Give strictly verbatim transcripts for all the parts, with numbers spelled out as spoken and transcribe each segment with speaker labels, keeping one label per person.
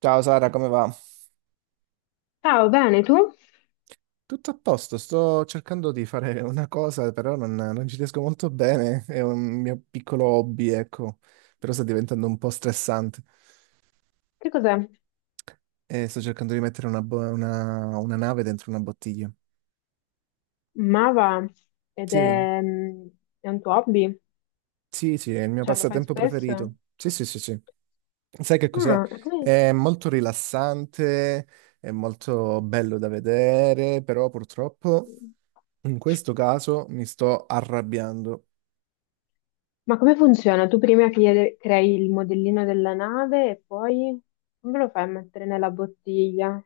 Speaker 1: Ciao Sara, come va?
Speaker 2: Ciao, bene, tu?
Speaker 1: Tutto a posto, sto cercando di fare una cosa, però non, non ci riesco molto bene, è un mio piccolo hobby, ecco, però sta diventando un po' stressante
Speaker 2: Che cos'è?
Speaker 1: e sto cercando di mettere una, bo- una- una nave dentro una bottiglia.
Speaker 2: Mava ed
Speaker 1: Sì,
Speaker 2: è, mm, è un tuo hobby?
Speaker 1: sì, sì, è il mio
Speaker 2: Cioè, lo fai
Speaker 1: passatempo preferito.
Speaker 2: spesso?
Speaker 1: Sì, sì, sì, sì. Sai che cos'è?
Speaker 2: Ah, e come-
Speaker 1: È molto rilassante, è molto bello da vedere, però purtroppo in questo caso mi sto arrabbiando.
Speaker 2: Ma come funziona? Tu prima chiede- crei il modellino della nave e poi come lo fai a mettere nella bottiglia?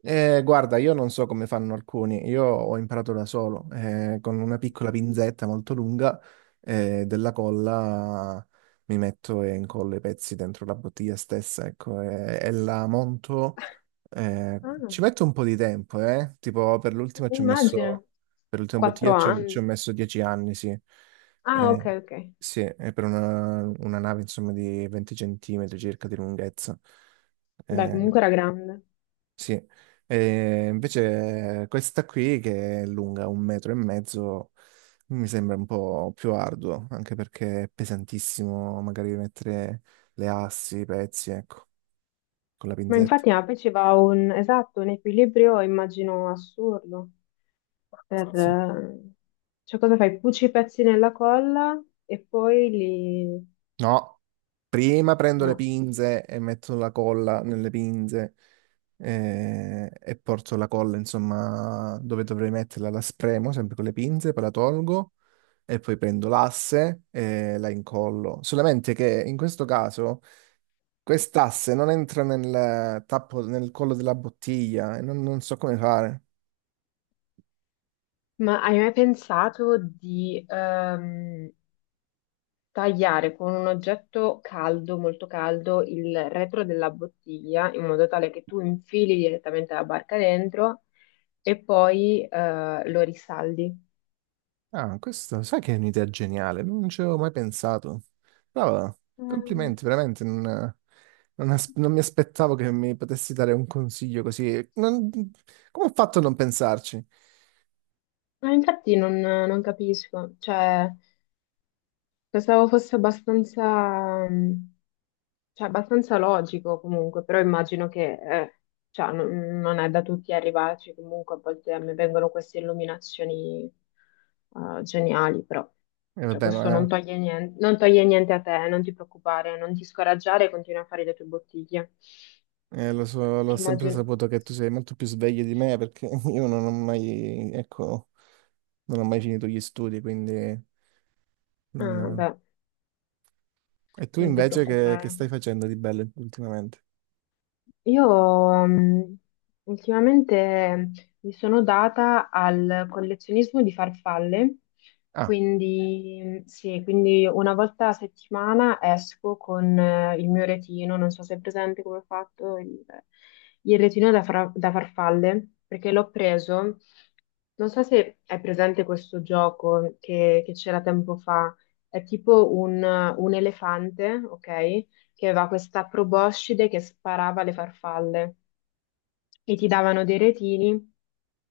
Speaker 1: Eh, guarda, io non so come fanno alcuni, io ho imparato da solo, eh, con una piccola pinzetta molto lunga, eh, della colla mi metto e incollo i pezzi dentro la bottiglia stessa, ecco, e, e la monto, eh,
Speaker 2: Ah,
Speaker 1: ci metto un po' di tempo, eh, tipo per l'ultima ci ho
Speaker 2: immagino.
Speaker 1: messo, per l'ultima
Speaker 2: Quattro
Speaker 1: bottiglia ci ho, ci ho
Speaker 2: anni.
Speaker 1: messo dieci anni, sì.
Speaker 2: Ah, ok,
Speaker 1: Eh,
Speaker 2: ok.
Speaker 1: sì, è per una, una nave insomma di venti centimetri circa di lunghezza.
Speaker 2: Beh,
Speaker 1: Eh,
Speaker 2: comunque era grande.
Speaker 1: sì, e invece eh, questa qui che è lunga un metro e mezzo mi sembra un po' più arduo, anche perché è pesantissimo magari mettere le assi, i pezzi, ecco, con la
Speaker 2: Ma
Speaker 1: pinzetta.
Speaker 2: infatti, ma poi ci va un, esatto, un equilibrio, immagino, assurdo. Per,
Speaker 1: Sì. Sì.
Speaker 2: eh, cioè, cosa fai? Cuci i pezzi nella colla e poi li.
Speaker 1: No, prima prendo le
Speaker 2: No.
Speaker 1: pinze e metto la colla nelle pinze, eh, e porto la colla, insomma, dove dovrei metterla, la spremo sempre con le pinze, poi la tolgo e poi prendo l'asse e la incollo. Solamente che in questo caso quest'asse non entra nel tappo, nel collo della bottiglia e non, non so come fare.
Speaker 2: Ma hai mai pensato di ehm, tagliare con un oggetto caldo, molto caldo, il retro della bottiglia in modo tale che tu infili direttamente la barca dentro e poi eh, lo risaldi?
Speaker 1: Ah, questo, sai che è un'idea geniale, non ci avevo mai pensato. Brava,
Speaker 2: Mm.
Speaker 1: complimenti, veramente non, non as- non mi aspettavo che mi potessi dare un consiglio così. Non- come ho fatto a non pensarci?
Speaker 2: Ma infatti non, non capisco, cioè. Pensavo fosse abbastanza, mh, cioè, abbastanza logico comunque, però immagino che eh, cioè, non, non è da tutti arrivarci. Comunque a volte a me vengono queste illuminazioni eh, geniali, però
Speaker 1: E
Speaker 2: cioè,
Speaker 1: vabbè,
Speaker 2: questo non
Speaker 1: ma
Speaker 2: toglie niente, non toglie niente a te, non ti preoccupare, non ti scoraggiare, continua a fare le tue bottiglie,
Speaker 1: Eh, lo so, l'ho
Speaker 2: che
Speaker 1: sempre
Speaker 2: immagino.
Speaker 1: saputo che tu sei molto più sveglio di me perché io non ho mai, ecco, non ho mai finito gli studi, quindi. Non
Speaker 2: Ah,
Speaker 1: ho-
Speaker 2: beh,
Speaker 1: E tu
Speaker 2: non ti
Speaker 1: invece che, che
Speaker 2: preoccupare.
Speaker 1: stai facendo di bello ultimamente?
Speaker 2: Io mm, ultimamente mi sono data al collezionismo di farfalle.
Speaker 1: Ah,
Speaker 2: Quindi mm, sì, quindi una volta a settimana esco con eh, il mio retino, non so se è presente come ho fatto il, il retino da, fra- da farfalle, perché l'ho preso. Non so se è presente questo gioco che che c'era tempo fa. È tipo un, un, elefante, ok? Che aveva questa proboscide che sparava le farfalle e ti davano dei retini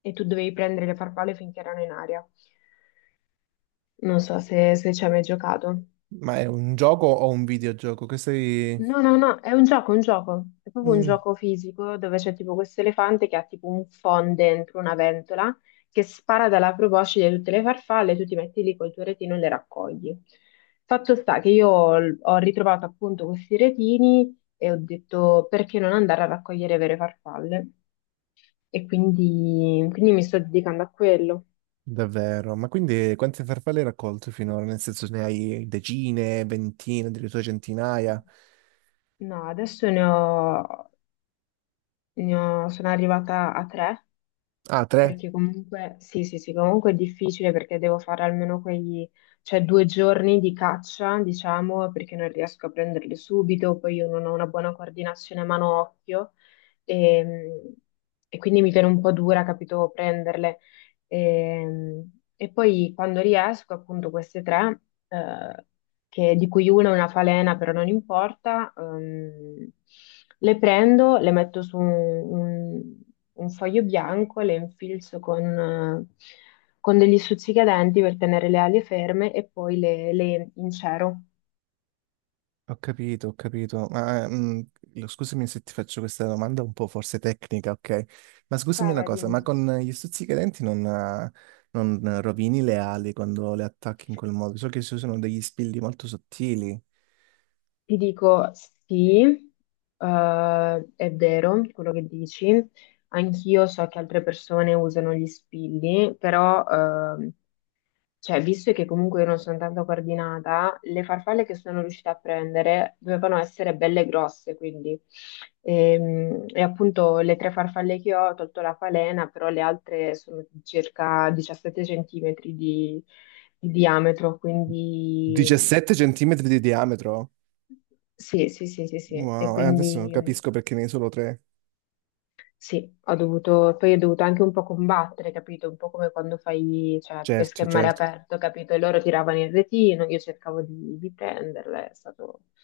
Speaker 2: e tu dovevi prendere le farfalle finché erano in aria. Non so se, se ci hai mai giocato.
Speaker 1: ma è un gioco o un videogioco? Che sei.
Speaker 2: No, no, no, è un gioco, un gioco. È proprio un
Speaker 1: Mm,
Speaker 2: gioco fisico dove c'è tipo questo elefante che ha tipo un phon dentro una ventola che spara dalla proboscide tutte le farfalle, tu ti metti lì col tuo retino e le raccogli. Fatto sta che io ho ho ritrovato appunto questi retini e ho detto, perché non andare a raccogliere vere farfalle? E quindi, quindi mi sto dedicando a quello.
Speaker 1: Davvero? Ma quindi quante farfalle hai raccolto finora? Nel senso ne hai decine, ventine, addirittura centinaia?
Speaker 2: No, adesso ne ho, ne ho- sono arrivata a tre.
Speaker 1: Ah, tre?
Speaker 2: Perché comunque, sì, sì, sì, comunque è difficile perché devo fare almeno quei, cioè, due giorni di caccia, diciamo. Perché non riesco a prenderli subito, poi io non ho una buona coordinazione mano-occhio, e, e quindi mi viene un po' dura, capito, prenderle. E, e poi quando riesco, appunto, queste tre, eh, che- di cui una è una falena, però non importa, ehm, le prendo, le metto su un, un- un foglio bianco, le infilzo con, eh, con degli stuzzicadenti per tenere le ali ferme e poi le, le incero.
Speaker 1: Ho capito, ho capito. Ma, eh, mh, lo- scusami se ti faccio questa domanda un po' forse tecnica, ok? Ma scusami
Speaker 2: Vai,
Speaker 1: una
Speaker 2: vai,
Speaker 1: cosa,
Speaker 2: dimmi.
Speaker 1: ma con gli stuzzicadenti non, eh, non rovini le ali quando le attacchi in quel modo? So che ci sono degli spilli molto sottili.
Speaker 2: Ti dico sì, eh, è vero quello che dici. Anch'io so che altre persone usano gli spilli, però ehm, Cioè, visto che comunque io non sono tanto coordinata, le farfalle che sono riuscita a prendere dovevano essere belle grosse, quindi. Ehm, E, appunto le tre farfalle che ho, ho tolto la falena, però le altre sono di circa diciassette centimetri di, di diametro, quindi
Speaker 1: diciassette centimetri di diametro?
Speaker 2: sì, sì, sì, sì, sì. E
Speaker 1: Wow, eh, adesso
Speaker 2: quindi
Speaker 1: capisco perché ne hai solo tre.
Speaker 2: sì, ho dovuto, poi ho dovuto anche un po' combattere, capito? Un po' come quando fai, cioè, pesca
Speaker 1: Certo,
Speaker 2: in mare
Speaker 1: certo.
Speaker 2: aperto, capito? E loro tiravano il retino, io cercavo di, di prenderle, è stato, è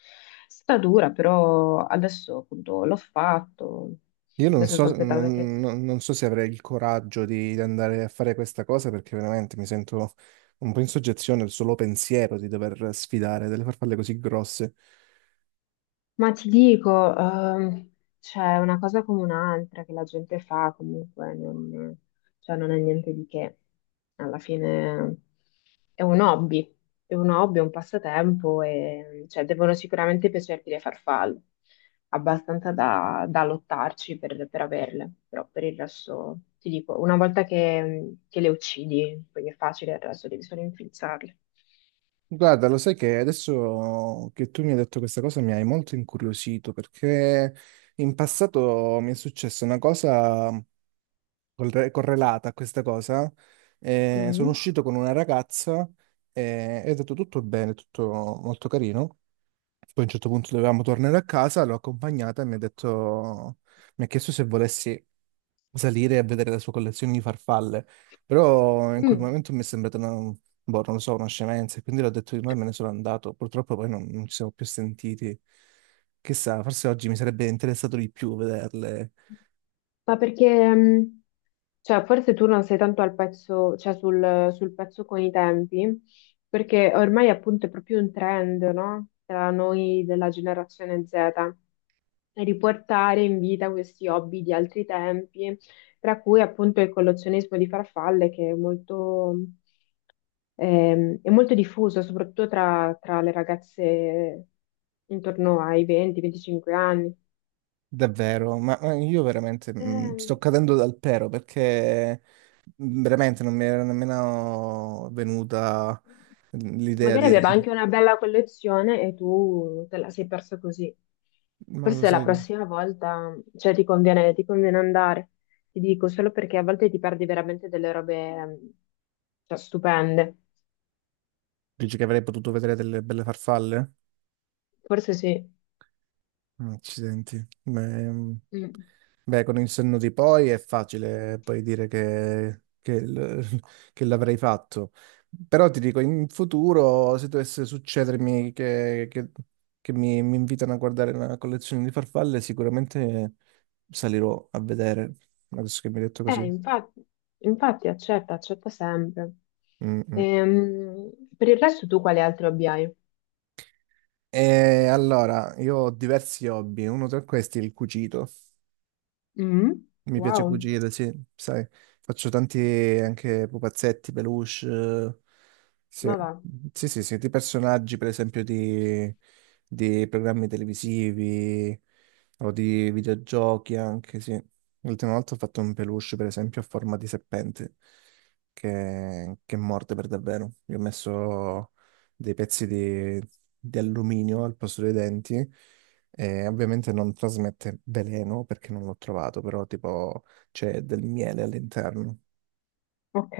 Speaker 2: stata dura. Però adesso appunto l'ho fatto,
Speaker 1: Io non
Speaker 2: adesso
Speaker 1: so,
Speaker 2: sto aspettando che.
Speaker 1: non- non- non so se avrei il coraggio di, di andare a fare questa cosa perché veramente mi sento un po' in soggezione al solo pensiero di dover sfidare delle farfalle così grosse.
Speaker 2: Ma ti dico, ehm, c'è una cosa come un'altra che la gente fa comunque, non, cioè non è niente di che. Alla fine è un hobby, è un hobby, è un passatempo, e cioè, devono sicuramente piacerti le farfalle, abbastanza da, da lottarci per, per averle. Però per il resto ti dico, una volta che, che le uccidi, poi è facile, il resto devi solo infilzarle.
Speaker 1: Guarda, lo sai che adesso che tu mi hai detto questa cosa mi hai molto incuriosito perché in passato mi è successa una cosa corre- correlata a questa cosa. Eh, sono
Speaker 2: Mm.
Speaker 1: uscito con una ragazza e è andato tutto bene, tutto molto carino. Poi a un certo punto dovevamo tornare a casa, l'ho accompagnata e mi ha detto, mi ha chiesto se volessi salire a vedere la sua collezione di farfalle, però in quel
Speaker 2: Mm.
Speaker 1: momento mi è sembrata una, boh, non lo so, una scemenza, e quindi l'ho detto di no e me ne sono andato. Purtroppo poi non, non ci siamo più sentiti. Chissà, forse oggi mi sarebbe interessato di più vederle.
Speaker 2: Ma perché, mh, cioè, forse tu non sei tanto al pezzo, cioè sul, sul pezzo con i tempi, perché ormai appunto è proprio un trend, no? Tra noi della generazione zeta, e riportare in vita questi hobby di altri tempi, tra cui appunto il collezionismo di farfalle, che è molto, ehm, è molto diffuso, soprattutto tra, tra le ragazze intorno ai venti a venticinque anni.
Speaker 1: Davvero, ma ma io veramente mm,
Speaker 2: Ehm,
Speaker 1: sto cadendo dal pero perché mm, veramente non mi era nemmeno venuta mm, l'idea
Speaker 2: Magari
Speaker 1: di.
Speaker 2: aveva anche una bella collezione e tu te la sei persa così.
Speaker 1: Ma lo
Speaker 2: Forse la
Speaker 1: sai, che-
Speaker 2: prossima volta, cioè, ti conviene, ti conviene andare. Ti dico solo perché a volte ti perdi veramente delle robe, mm, cioè, stupende.
Speaker 1: dici che avrei potuto vedere delle belle farfalle?
Speaker 2: Forse sì.
Speaker 1: Accidenti. Beh, mm,
Speaker 2: Mm.
Speaker 1: beh, con il senno di poi è facile poi dire che, che l- che l'avrei fatto. Però ti dico, in futuro, se dovesse succedermi che, che- che mi, mi invitano a guardare una collezione di farfalle, sicuramente salirò a vedere, adesso che mi hai detto
Speaker 2: Eh,
Speaker 1: così.
Speaker 2: infatti, infatti accetta, accetta sempre.
Speaker 1: Mm, mm.
Speaker 2: Ehm, per il resto tu quali altri hobby hai?
Speaker 1: E allora, io ho diversi hobby, uno tra questi è il cucito.
Speaker 2: Mm?
Speaker 1: Mi piace
Speaker 2: Wow,
Speaker 1: cucire, sì, sai, faccio tanti anche pupazzetti, peluche, eh, sì,
Speaker 2: ma va.
Speaker 1: sì, sì, sì, di personaggi, per esempio, di, di programmi televisivi o di videogiochi anche, sì. L'ultima volta ho fatto un peluche, per esempio, a forma di serpente, che, che morde per davvero. Io ho messo dei pezzi di, di alluminio al posto dei denti e ovviamente non trasmette veleno perché non l'ho trovato, però tipo c'è del miele all'interno.
Speaker 2: Ok.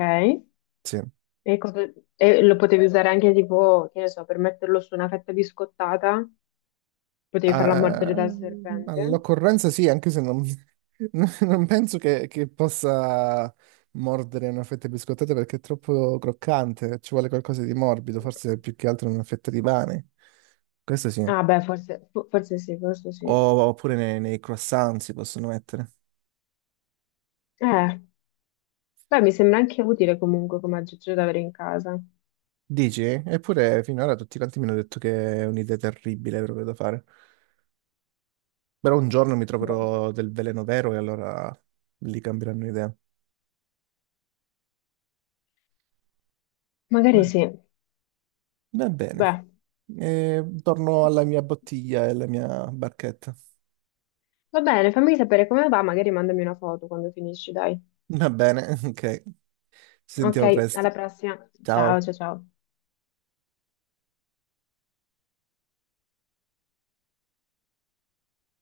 Speaker 1: Sì.
Speaker 2: E, cosa- e lo potevi usare anche tipo, che ne so, per metterlo su una fetta biscottata, potevi farla
Speaker 1: Ah,
Speaker 2: mordere dal serpente.
Speaker 1: all'occorrenza sì, anche se non, non penso che, che possa mordere una fetta di biscottata perché è troppo croccante, ci vuole qualcosa di morbido, forse più che altro una fetta di pane. Questo sì.
Speaker 2: Ah beh, forse, fo- forse sì, forse sì.
Speaker 1: O- oppure nei, nei, croissant si possono mettere.
Speaker 2: Eh, Beh, mi sembra anche utile comunque come aggeggio da avere in casa.
Speaker 1: Dici? Eppure finora tutti quanti mi hanno detto che è un'idea terribile proprio da fare. Però un giorno mi
Speaker 2: Boh,
Speaker 1: troverò del veleno vero e allora lì cambieranno idea. Beh,
Speaker 2: magari sì.
Speaker 1: va bene.
Speaker 2: Beh,
Speaker 1: E torno alla mia bottiglia e alla mia barchetta.
Speaker 2: va bene, fammi sapere come va, magari mandami una foto quando finisci, dai.
Speaker 1: Va bene, ok. Ci sentiamo
Speaker 2: Ok, alla
Speaker 1: presto.
Speaker 2: prossima. Ciao,
Speaker 1: Ciao.
Speaker 2: ciao, ciao.